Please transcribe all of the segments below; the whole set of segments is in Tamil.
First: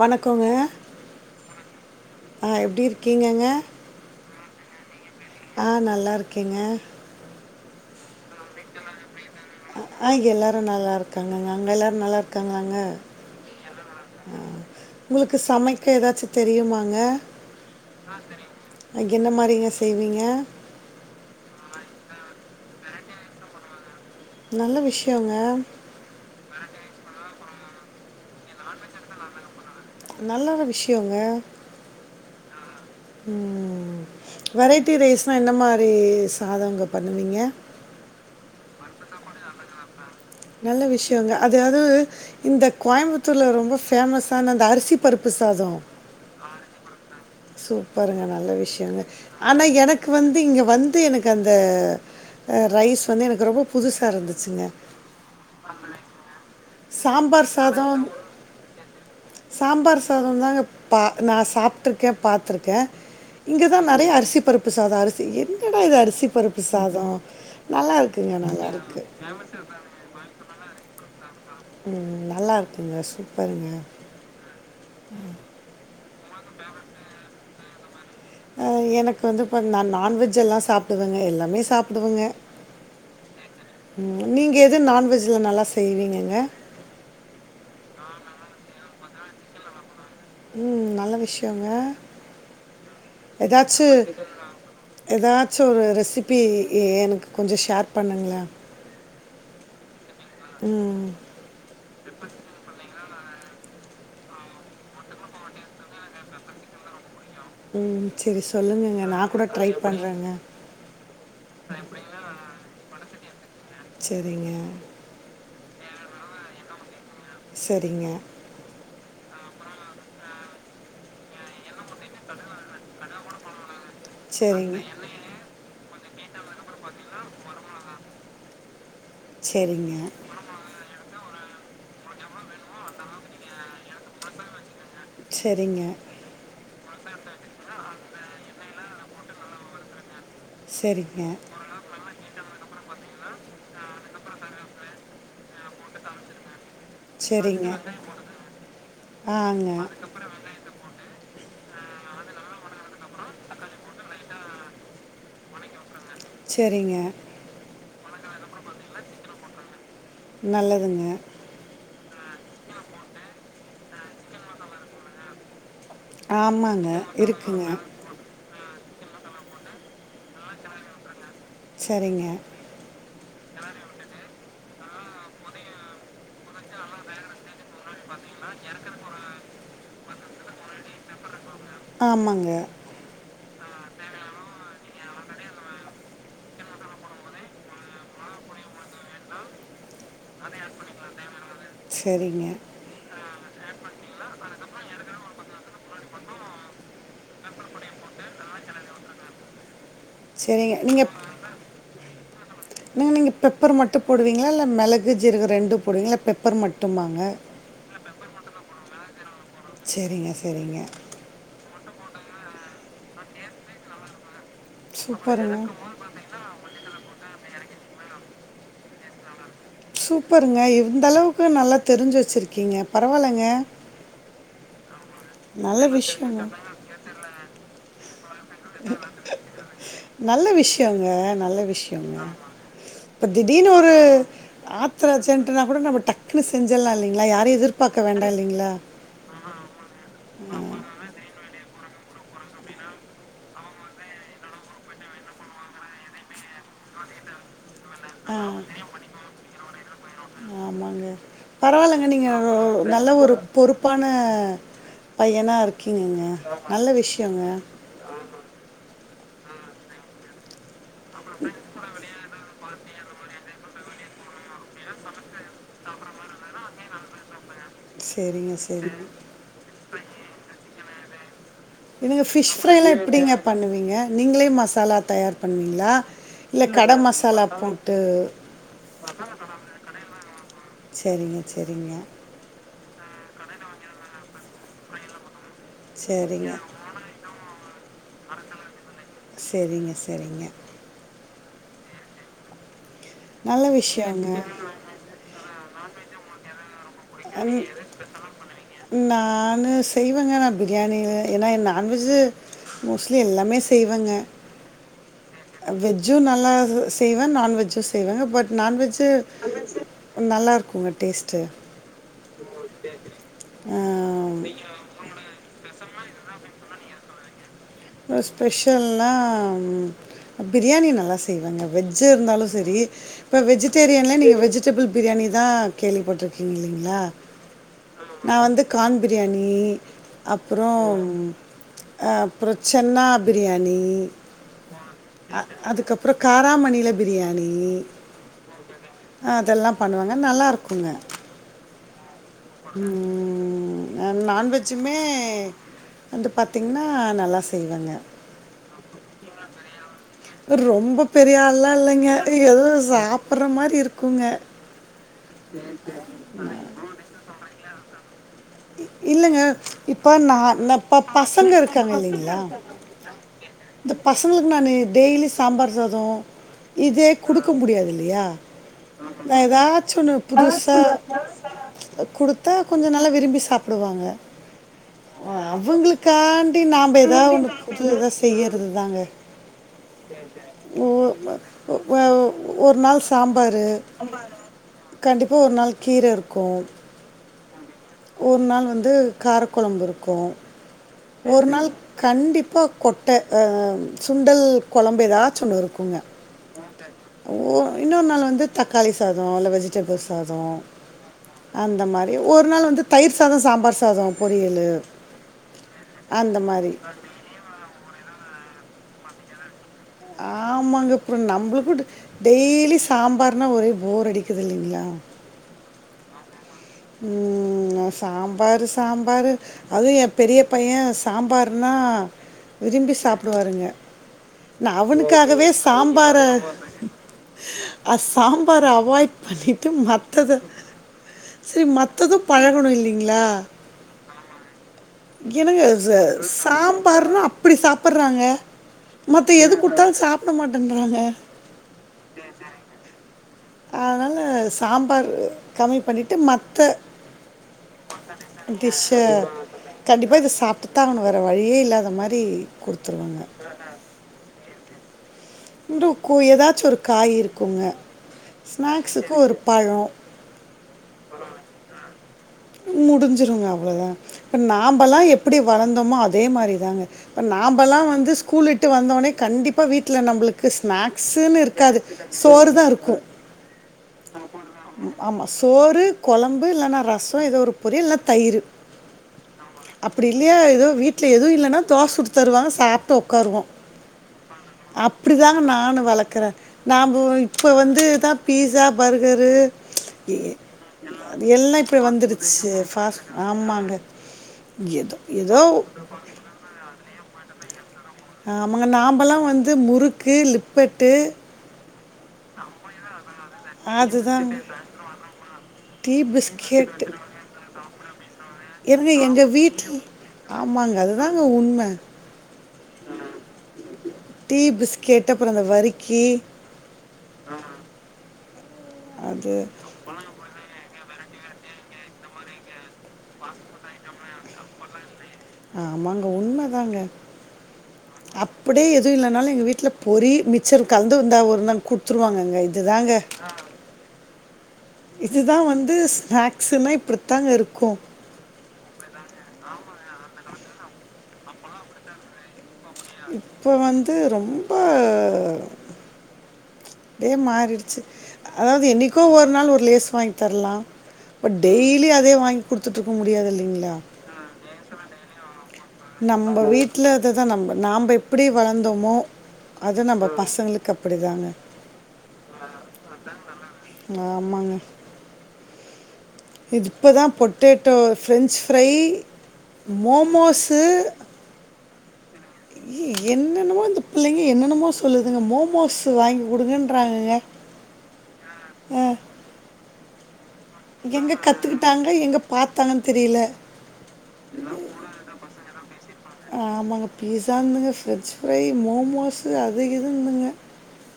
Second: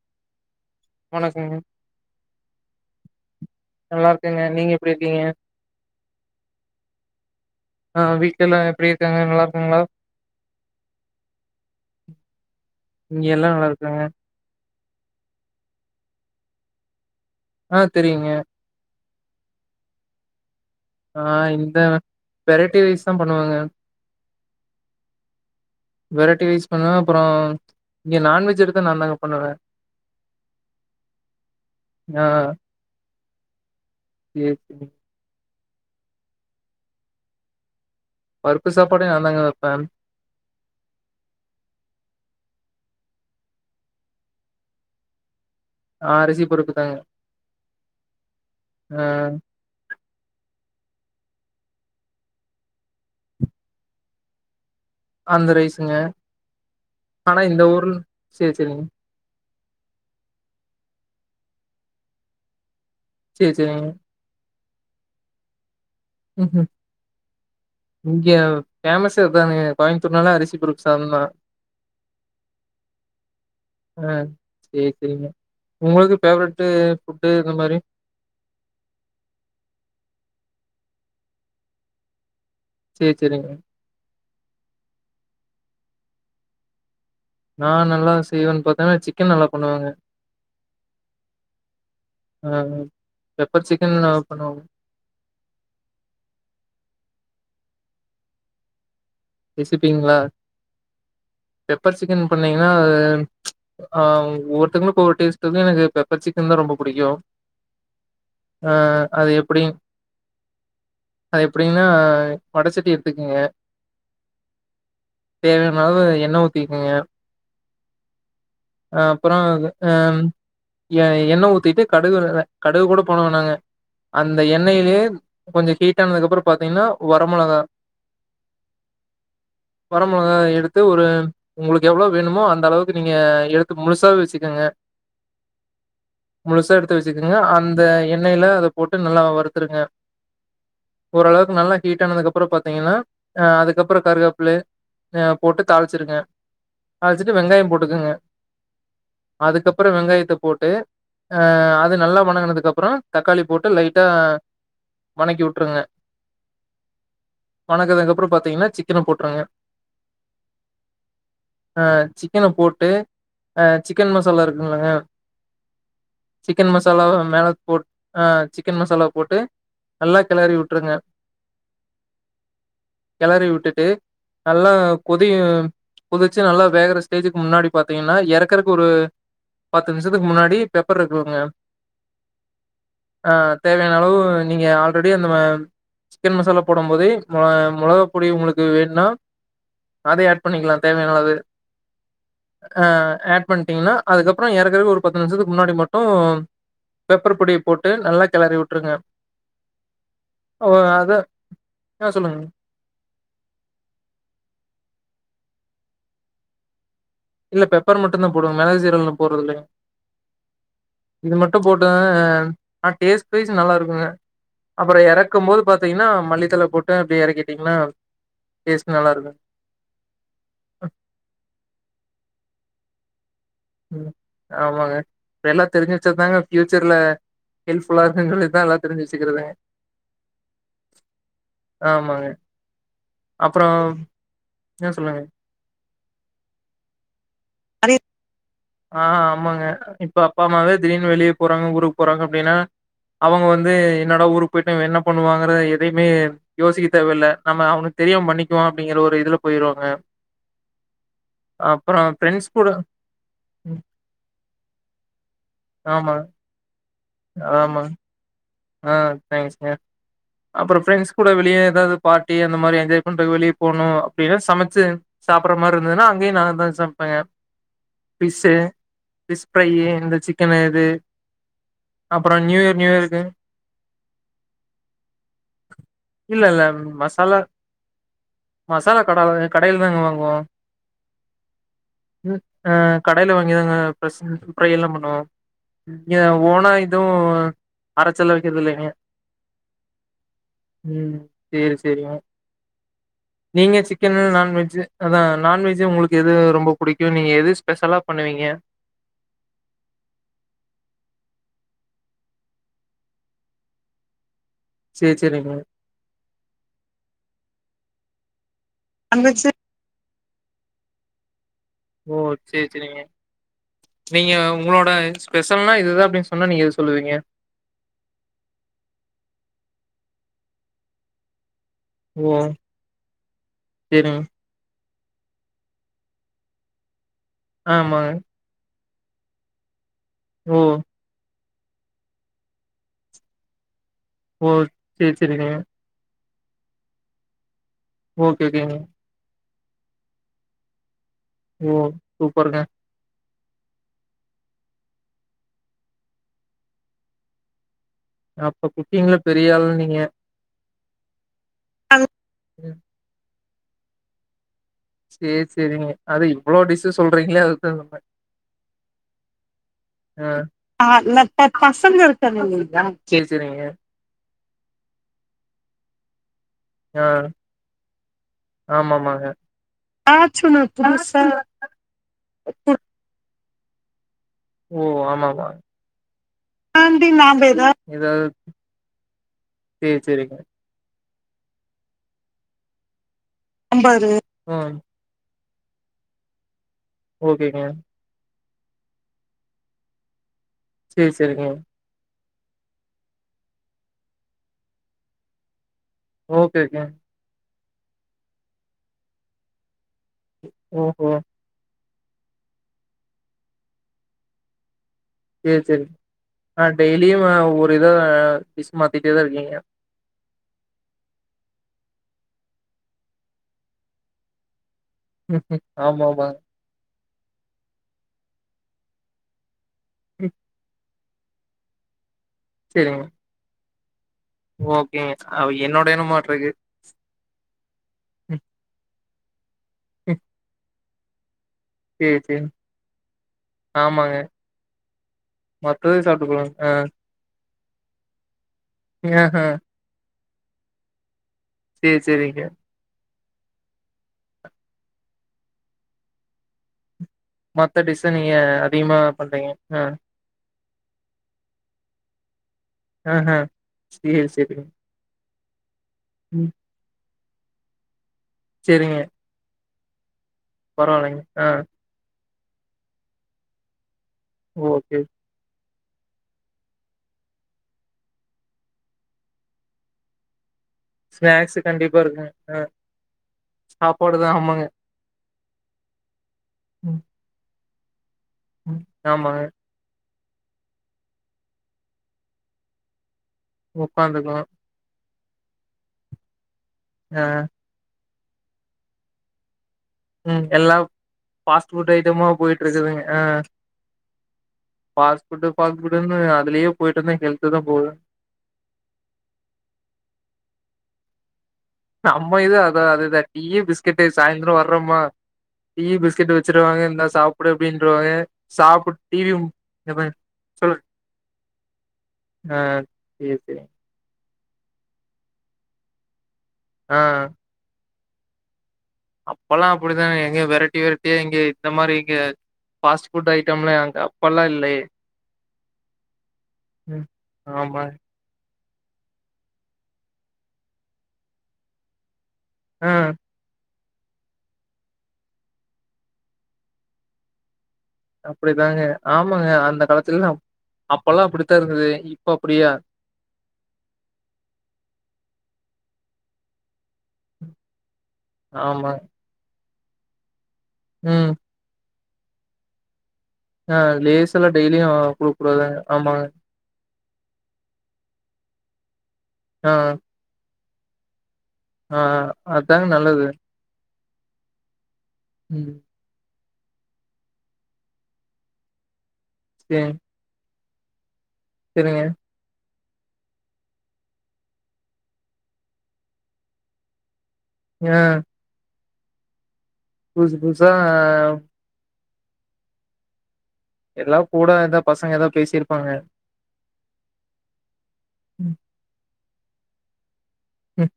வணக்கோங்க. வணக்கங்க. அ எப்டி இருக்கீங்கங்க. ங்க நீங்க எப்டி இரு ஆ நல்லா இருக்கேங்க. ஆ வீ அ எல்லாரு நல்லா இருக்காங்கங்க அங்க எல்லாரு நல்லா இருக்காங்களாங்க இங்க எல்லா நல்லா இருக்காங்க உங்களுக்கு சமைக்க ஏதாச்சு தெரியுமாங்க. ஆ தெரியுங்க. அ என்ன மாரிங்க செய்வீங்க. ஆ இந்த வெரைட்டி ரைஸ் தா பண்ணுவங்க. நல்ல விஷ்யோங்க. வெரைட்டி ரைஸ் பண்ணுவே அப்புறோ இங்க நான்வெஜ் எடுத்த நான் தாங்க பண்ணுவே நல்ல ஒரு விஷ்யோங்க. ஆஹ். உம். வெரைட்டி ரைஸ்லாம் என்னமா ம் சாதம்ங்க பண்ணுவீங்க கருப்பு சாப்பாடே வேண்டாங்கற வெப்ப நல்ல விஷயங்க அதாவது இந்த கோயம்புத்தூர்ல ரொம்ப ஃபேமஸ் ஆன அந்த அரிசி பருப்பு சாதம் ஆஹ் அரிசி பருப்பு தாங்க. சூப்பருங்க நல்ல விஷயங்க ஆ ஆனா எனக்கு இங்கு வந்து இங்கே வந்து எனக்கு அந்த ரைஸ் வந்து எனக்கு ரொம்ப புதுசா இருந்துச்சுங்க. அந்த ரைஸுங்க ஆனா சாம்பார் இந்த ஊர் சாதம் சரி சரிங்க சாம்பார் சாதங்க பா நான் சாப்பிட்டுருக்கேன் பார்த்திருக்கேன். சேரி இங்கதான் நிறைய அரிசி பருப்பு ப்பசாத அரிசி இது அரிசி பருப்பு ஹம்ம் சாதம்? நல்லா இங்க இருக்குங்க, நல்லா இருக்கு. ஃபேமஸே அதாங்க கோயம்புத்தூர் நாளே அரிசிபருக் சாதம் தான். உம் நல்லா இருக்குங்க சூப்பருங்க. ஆ சேரி சேரிங்க உங்களுக்கு ஃபேவரட்டு் ஃபுட்டு இந்த மாதிரி அஹ் எனக்கு வந்து இப்ப நான் நான் வெஜெல்லாம் சாப்பிட்டதுங்க எல்லாமே சாப்பிடுவேங்க சேரி சேரிங்க. நீங்கள் எதுவும் நான்வெஜ்ஜில் நல்லா செய்வீங்கங்க. நான் நல்லா செய்வேன் பாத்த ஆ சிக்கன் நல்லா பண்ணுவங்க ம் நல்ல விஷயங்க ஆ பெப்பர் ஏதாச்சி சிக்கன் நல்லா பண்ணுவேங்க ஏதாச்சி ஒரு ரெசிபி எனக்கு கொஞ்ச ஷேர் பண்ணுங்கள ரெசிபிங்ளா பெப்பர் சிக்கன் பண்ணீங்கனா ஆ ஒவ்வொருத்தவங்களுக்கு ஒவ்வொரு டேஸ்ட் இருக்கு ‌எனக்கு பெப்பர் சிக்கன்தா ரொம்ப புடிக்கு ம். சரி அ சொல்லுங்கங்க. அது நான் கூட எப்டி ட்ரை பண்றேங்க. அது எப்டின்னா வடச்சட்டி எடுத்துக்குங்க சேரிங்க தேவையான அளவு என்ன ஊத்திக்கிங்க சரிங்க அ அப்பறோ அ எ எண்ண ஊத்திட்டு கடுகு கடுகு கூட போனோ நாங்க அந்த சரிங்க. எண்ணெயிலே கொஞ்சோ ஹீட் ஹீட் ஆனதுக்கு அப்பறம் பாத்தீங்னா வரமொளகா சரிங்க. வரமொளகா எடுத்து ஒரு உங்களுக்கு எவ்வளவு வேணுமோ அந்த அளவுக்கு நீங்க எடுத்து முழுசாவே வச்சுக்கோங்க செரிங்க முழுசா எடுத்து வச்சுக்கங்க அந்த எண்ணெயில அத போட்டு நல்லா வறுத்துருங்க சரிங்க. ஓரளவுக்கு நல்லா ஹீட் ஆனதுக்குப்புறம் பாத் திங்னா அ அதுக்கப்புறம் கருகாப்பில போட்டு தாளிச்சிருங்க தாளிச்சிட்டு சரிங்க. வெங்காயம் போட்டுக்கங்க ஆங்க. அதுக்கப்புறம் வெங்காயத்த போட்டு அஹ் அது நல்லா வணங்கினதுக்கு அப்புறம் தக்காளி போட்டு லைட்டா வணக்கி வுட்டுருங்க சரிங்க வணக்குதங்கப் அப்புறம் பாத்தீங்கன்னா சிக்கன போட்ருங்க நல்லதுங்க. ஆஹ் சிக்கன போட்டு ஆ சிக்கன் மசாலா இருக்கும் இல்லங்க சிக்கன் ஆமாங்க. மசாலா மேல இருக்குங்க. போட் ஆ சிக்கன் மசாலா போட்டு நல்லா கிளரி வுட்ருங்க‌ சரிங்க கெளரி வுட்டுட்டு நல்லா கொதி கொதிச்சு நல்லா வேகற ஸ்டேஜ்க்கு முன்னாடி பாத்தீங்கன்னா இறக்குறக்கு ஒரு பத்து நிமிஷம் பத்து நிமிஷத்துக்கு முன்னாடி பெப்பர் இருக்குலங்க ஆமாங்க. ஆ தேவையான அளவு நீங்க ஆ [unintelligible] நம்ம சிக்கன் மசாலா போடும் போதே மொ மொளகாப்பொடி உங்களுக்கு வேணுனா அதையு ஆட் பண்ணிக்கலா தேவையான அளவு சரிங்க. ஆஹ ஆட் பண்ணிட்டீங்கன்னா அதுக்கப்புற இறக்கிறதுக்கு ஒரு பத்து நிமிஷத்துக்கு முன்னாடி மட்டு பெப்பர் பொடிய போட்டு நல்லா கிளறி விட்டுருங்க ஒ சரிங்க. அத சொல்லுங்க நீங்க இங்க பெப்பர் மட்டு போடுவீங்களா இல்ல மிளகு ஜீரகு ரெண்டு போடுவீங்களா இல்ல பெப்பர் மட்டு இல்ல பெப்பர் மட்டுதா போடுவ மிளகு சீரகலாம் போடறதுலைங்க சரிங்க சரிங்க இது மட்டு போட் ஆஹ் ஆன டேஸ்ட் வைஸ் நல்லா இருக்குங்க அப்புற இறக்கும் சூப்பருங்க போது பாத்தீங்கன்னா மல்லித்தல போட்டு அப்டி இறக்கி பாத்தீங்கன்னா டேஸ்ட் நல்லா இருக்கு சூப்பருங்க இந்த அளவுக்கு நல்லா தெரிஞ்சு வச்சிருக்கீங்க பரவால்லங்க உம் ஆமாங்க இப்ப எல்லா நல்ல தெரிஞ்சு வச்சாத்தாங்க விஷயங்க ஃபியூச்சர்ல ஹெல்ப்ஃபுல்லா இரு [unintelligible] நல்ல விஷயங்க நல்ல விஷயங்க ஆமாங்க இப்ப அப்புறோ திடீர்னு ஒரு என்ன ஆத்தறா சொல்லுங்க அர்ஜென்ட்னா கூட நம்ம டக்குன்னு செஞ்சலா இல்லைங்களா யாரையு எதிர்பார்க்க வேண்டா ஆஹ் ஆமாங்க இப்ப அப்பா அம்மாவே திடீருனு வெளிய போறாங்க ஊருக்கு போறாங்க அப்படின்னா அவங்க வந்து என்னடா ஊருக்கு போயிட்டு என்ன பண்ணுவாங்கறத எதையுமே யோசிக்க தேவையில்ல நம்ம அவனுக் தெரியு பண்ணிக்குவ அப்படிங்கற ஒரு இதுல போயிருவாங்க ஆமாங்க அப்புற ஃப்ரெண்ட்ஸ் கூட பான பையனா இருக்கீங்க நல்ல விஷ் ஆமாங் ஆஹ் தேங்க்ஸ்ங்க அப்புற ஃபிரெண்ட்ஸ் கூட வெளிய ஏதாவது பார்ட்டி அந்த மாரி என்ஜாய் பண்ணற வெளிய போணு அப்படின்ன சமைச்சு சாப்படுற மாரி இருந்துன்னா அங்கயே நான்தா சம் ங்க சரிங்க பிஷு சரி பிஷ் ஃப்ரையு இந்த சிக்கன் இது இங்க அப்புறோ பிஷ் நியூ இயர் ஃப்ரைல நியூ இயருக்கு எப்படிங்க ப பண்ணுவீங்க நீங்களே மசாலா தயார் பண்ணீங்களா இல்ல கட மசாலா போட்டு மசாலா கட கடையில தாங்க வாங்குவோ சேரிங்க சேரிங்க ஆஹ் கடையில வாங்கிதாங்கபிசஞ்சு பிரை எல்லாம் பண்ணுவோம் சரிங்க ஓனா இதுவும் அரை [unintelligible] சரிங்க சரிங்க உம் சரி சரி நல்ல நீங்க சிக்கன் விஷயங்க நான்வெஜ் அதா நான்வெஜ் உங்களுக்கு எதுல ரொம்ப புடிக்கு நீங்க எது ன் ஸ்பெஷலா பண்ணுவீங்க நானு செய்வேங்க நான் பிரியாணிய ஏன்னா என்ன நான்வெஜ்ஜு மோஸ்ட்லி எல்லாமே செய்வேங்க சேரி சேரிங்க வெஜ்ஜும் நல்லா செய்வேன் நான்வெஜ்ஜு செய்வே நான் வெஜ்ஜூ நல்லாயிருக்குங்க டேஸ்ட்டு ஓ சேரி சேரிங்க நீங்க உங்களோட ஸ்பெஷல்னா இதுதா அப்படின்னு சொன்னா நீங்க எத சொல்லுவீங்க ஸ்பெஷல்னா பிரியாணி நல்லா செய்வேங்க வெஜ்ஜ் ஓ இருந்தாலு சரி இப்ப வெஜிடேரியன்ல சேரிங்க நீ வெஜிடபிள் பிரியாணி தான் கேள்விப்பட்டுருக்கீங்க இல்லைங்ளா ஆமாங்க கான் பிரியாணி ஓ அப்புறம் ஆஹ் அப்புறம் சென்னா பிரியாணி ஓ சரி சரிங்க காராமணியில பிரியாணி ஓகே ஓகேங் இதெல்லாம் பண்ணுவங்க நல்லா இருக்குங்க ஓ சூப்பருங்க உம் நான்வெஜ்ஜுமே வந்து பாத்திங்கன்னா நல்லா செய்வங்க அப்ப குக்கிங்ல பெரிய ஆள் நீங்க ரொம்ப பெரிய ஆள்ல்லாம் இல்லங்க ஏதோ ம் சாப் ப்புடுற மாதிரி இருக்குங்க. சேரி செரிங்க அது இவ்வளோ டிஷ்ச சொல்றீங்களே [unintelligible] இல்லைங்க இப்ப ஆ நா ந்த ஆ ப இல்ல பசங்க இருக்காங்க இல்லலைங்களா இல்லைங்களா சேரி சேரிங்க இந்த பசங்களுக் நானு டெய்லி சாம்பார் சாத ஆ இதே குடுக்க முடியாது இல்லையா ஆமாமாங்க நா ஏதாச்சு ஒன்னு புதுசா குடுத்தா கொஞ்ச நல்லா விரும்பி சா சாப்புடுவாங்க ஓ ஆமாமா அவங்களுக்காண்டி நாம்ப தாண்டி ஏதா ஒண்ணு எதா புது இத எதாவது செய்யறதுதாங்க சேரி சேரிங்க ஓ ஒரு நாள் சாம்பாரு சாம்பாரு ம் கண்டிப் டியு ஒரு நாள் கீர இருக்கு ஓகேங்க ஒரு நாள் வந்து காரக்குழம்பு இருக்கு சேரி ஒரு சேரிங்க நாள் கண்டிப் அப்போ கொட்டை ஆ சுண்டல் கொழம்பு ஏதாச்சு ஒன்னு இருக்குங்க ஓகே கே ஓ இன்னொரு நாள் வந்து தக்காளி சாதம் அல்ல வெஜி டபுள் சாதம் ஓஹோ அந்த மாரி ஒரு நாள் வந்து தயிர் சாத சாம்பார் சாதம் பொரியலு சேரி சேரி ஆஹ் டெய்லியும் ஒரு இத டிஷ் மாத்திட்டேதான் இருக்கீங்க ஆமாங்க அப்புறம் நம்மக்கும் டெய்லி சாம்பார்னா ஒரே போர் அடிக்குது இல்லைங்களா ம் ம் ஆமா ஆமாங் ம் சாம்பாரு சாம்பாரு அது என் ம் பெரிய பையன் சாம்பார்னா விரும்பி சேரிங்க சாப்பிடுவாருங்க நா ஓகேங்க அவனுக்காகவே அவ என்னோட சாம்பார் என்னமோட்ருக்கு அ சாம்பார் அவாய்ட் [inaudible] ம் மத்தது சேரி சேரி மத்ததும் சேரி பழகணும் இல்லைங்களா ஆமாங்க என்னங்க மத்தது ச சாப்ட்டுக்குவாங்க ஆ சாம்பார்னா அப் அப்டி சாப்புறாங்க ஆஹ மத்த எது குடுத்தாலும் சாப்ப [unintelligible] மாட்டன்றறாங்க சேரி சேரிங்க அதனால சாம்பார் கம்மி பண்ணிட்டு மத்த மத்த டிஷ்ஷ நீங்க [unintelligible] டிஷ் அதிகமா அ பண்றீங்க ஆ கண்டிப்பா இத சாப்ட்டு தான் ஆகணும் வேற வழியே இல்லாத மாரி ஆ ஹா சேரி சேரி. [unintelligible] டுக்கு ஏதாச்சும் ஒரு காய் இருக்கு. குங்க. ஸ்நாக்ஸுக்கு ஒரு பழம். பரவாயில்ங்க ஹ. முடிஞ்சிருங்க அவ்வளோதான். இப்ப ஓகே நாமல்லாம் எப்படி வளர். வந்தோமோ அதே மாதிரி தாங்க இப்ப நாம்பல்லாம் வந்து ஸ்கூல்ட்டு வந்தோனே கண்டிப்பா வீட்ல நம்புளுக்கு. ஸ்நாக்ஸ்ன்னு ஸ்நாக்ஸ் இருக்காது கண்டிப்பா இருக்குங்க சோறு ஆ தான் இருக்கும் சாப்பாடுதா ஆமாங்க ஆமா. சோறு கொழம்பு. ம்பு இல்லனா ம் ரசம். [unintelligible] ம் ஆமாங்க. அப்படி இல்லையா ஏதோ வீட்ல எதுவும் இல்லைனா தோசுட்டு தருவாங்க சாப்ட்டோ. உக்காந்துக்களா. இப்படிதாங்க நானு வளக்குற. நாம்பு ஆ இப்ப வந்துதான். பீஸா பர்கரு ம்ச். ம் எல்லா இ எல்லாம் இப். ஃபாஸ்ட் ஃபுட் ஐட்டமா போயட்டு இருக்குதுங்க ஆ ஏதோ ஃபாஸ்ட் ஏதோ ஃபுட்டு ஃபாஸ்ட்ஃபுட்டுன்னு அதுலேயே போய்ட்டுருந்தேங்க. எனக்கு எதோ போரு. ஆமாங்க நாமல்லாம் வந்து முறுக்கு லிப்பெட். ட்டு. நம்ம இது அதான் அது இதா டீயி பிஸ்கட்டு் அதுதான் சாய்ந்தரம் வர்றோமா. டீ பிஸ்கெட் வச்சிருவாங்க இந்தா சாப்டு. அப்படின்றுவாங்க. என்னங்க எங்க வீட்டு ஆமாங்க சொல்லு அதுதாங்க உண்ம. ஆ சேரி சேரி டீ பிஸ்கெட்டு அப்புறந்த வரிக்கி. ஆ அது அப்பெல்லாம் அப்படித்தானுங்க எங்க வெரைட்டி வெரைட்டி. இங்க இந்த மாரி இங்க. ஃபாஸ்ட் ஃபுட் ஐட்டம்ல [unintelligible] இப்பல்லா இல்லையே ஆமாங்க உண்மை ம் ஆமாங்க அப்படியே எதுவும் இல்லனால எங்க வீட்ல பொறி மிச்சர் கலந்து இந்தா ஒருந் கொடுத்துருவாங்கங்க அதுதாங்க ஆ இதுதான் வந்து ஸ்நாக்ஸ்னா இப்படித்தாங்க இருக்கும் அப்படிதாங்க ஆமாங்க அந்த காலத்தில் எல்லாம் அப்பல்லாம் அப்படித்தான் இருந்தது இப்ப அப்டியா இப்ப வந்து ரொம்ப அப்படியே மாறிடுச்சு அதாவது ஆமா என்னைக்கோ ஒரு நாள் ஒரு லேஸ் வாங்கி தரலாம் ம் பட் டெய்லி அதே வாங்கி கொடுத்துக்கிட்டு இருக்க முடியாது இல்லைங்களா? ஆஹ் லேஸ் எல்லாம் டெய்லியு குடு நம்ம வீட்டுல இததா நம்ம நாம எப்டி வளந்து ந்தோமோ அது நம்ம பசங்களுக்கு கப்படிதாங்க ஆஹ் அதாங்க நல்லது ஆமாங்க உம் இதுப்பதா பொட்டேட்டோ பிரஃரெஞ்சு ஃப்ரை மோமோஸ் தூ செரிங்க என்னென்னமோ இந்த பிள்ளைங்க என்னென்னமோ சொல்லுதுங்க மோமோஸ் வாங்கி குடுங்கன்றாங்கங்க ஹ அஹ் புதுசு புதுசா பாத்தாங்கன்னு தெரியல எல்லா கூட ஏதா பசங்க ஏதா பேசியிருப்பாங்க ஆமாங்க பீசானதுங்க பிரெஞ்சு ஃப்ரை மோமோஸ் அது இதுன்னுதுங்க உம்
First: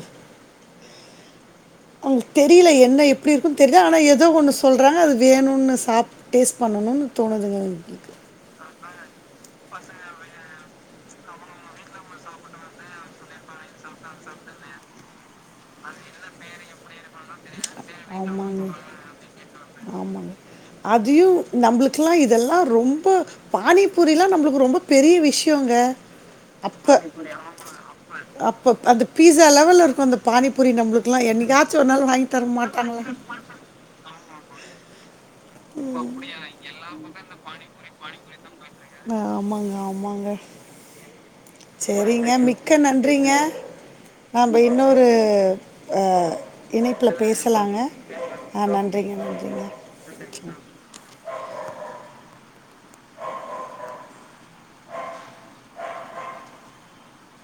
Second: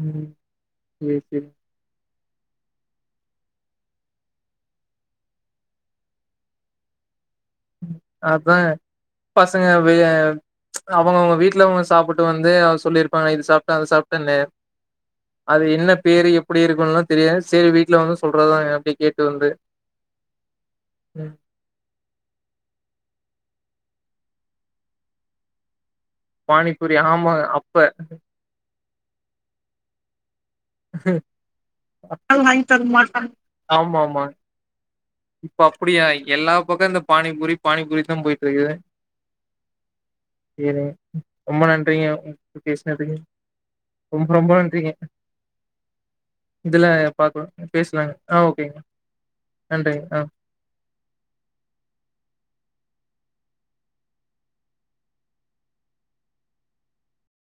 உம் [unintelligible] அவங்களுக்கு தெரியல என்ன எப்டி இருக்குன்னு தெரியலது ஆனா ஏதோ ஒன்னு சொல்கிறாங்க அது வேணும்ணு சாப்படு டேஸ்ட் பண்ணணும்னு தோணுதுங்க எங்களுக்கு அததாங்க பசங்க வே அவங்க அவங்க வீட்டுல அவங்க சாப்பிட்டு வந்து அவ சொல்லிருப்பாங்க இது சாப்பிட்ட அது சாப்பிட்டான்னு அது என்ன பேரு எப்டி இருக்கு தெரியது ஆமாங்க ஆமாங்க அதையு ம். நம்மளுக்குல்லா இத் இதெல்லா ரொம்ப பானிபூரில்லா நம்மளுக்கு ரொம்ப பெரிய விஷயங்க பானிபூரி அப்ப ஆமா அப்ப அப்ப அது பீஸாலெவல் இருக்கு அந்த பானிபூரி நம்மளுக்கு எல்லா என்னைக்காச்சு ஒரு நாள் வாங்கி தரமாட்ட [unintelligible] ஆமா ஆமா இப்ப அப்டியா எல்லா பக்கோ இந்த பானிபூரி பானிபூரி தா போயிட்டு இருக்குது ஆமாங்க ஆமாங்க சேரிங்க ரொம்ப நன்றிங்க செரிங்க மிக்க பேசுனதுக்கு நன்றிங்க ரொம்ப ரொம்ப நம்ப நன்றிங்க இன்னொரு ஆ இதுல இணைப்புல பாக்கலா பேசலாங்க ஆ ஓகேங்க நன்றிங்க நன்றிங்க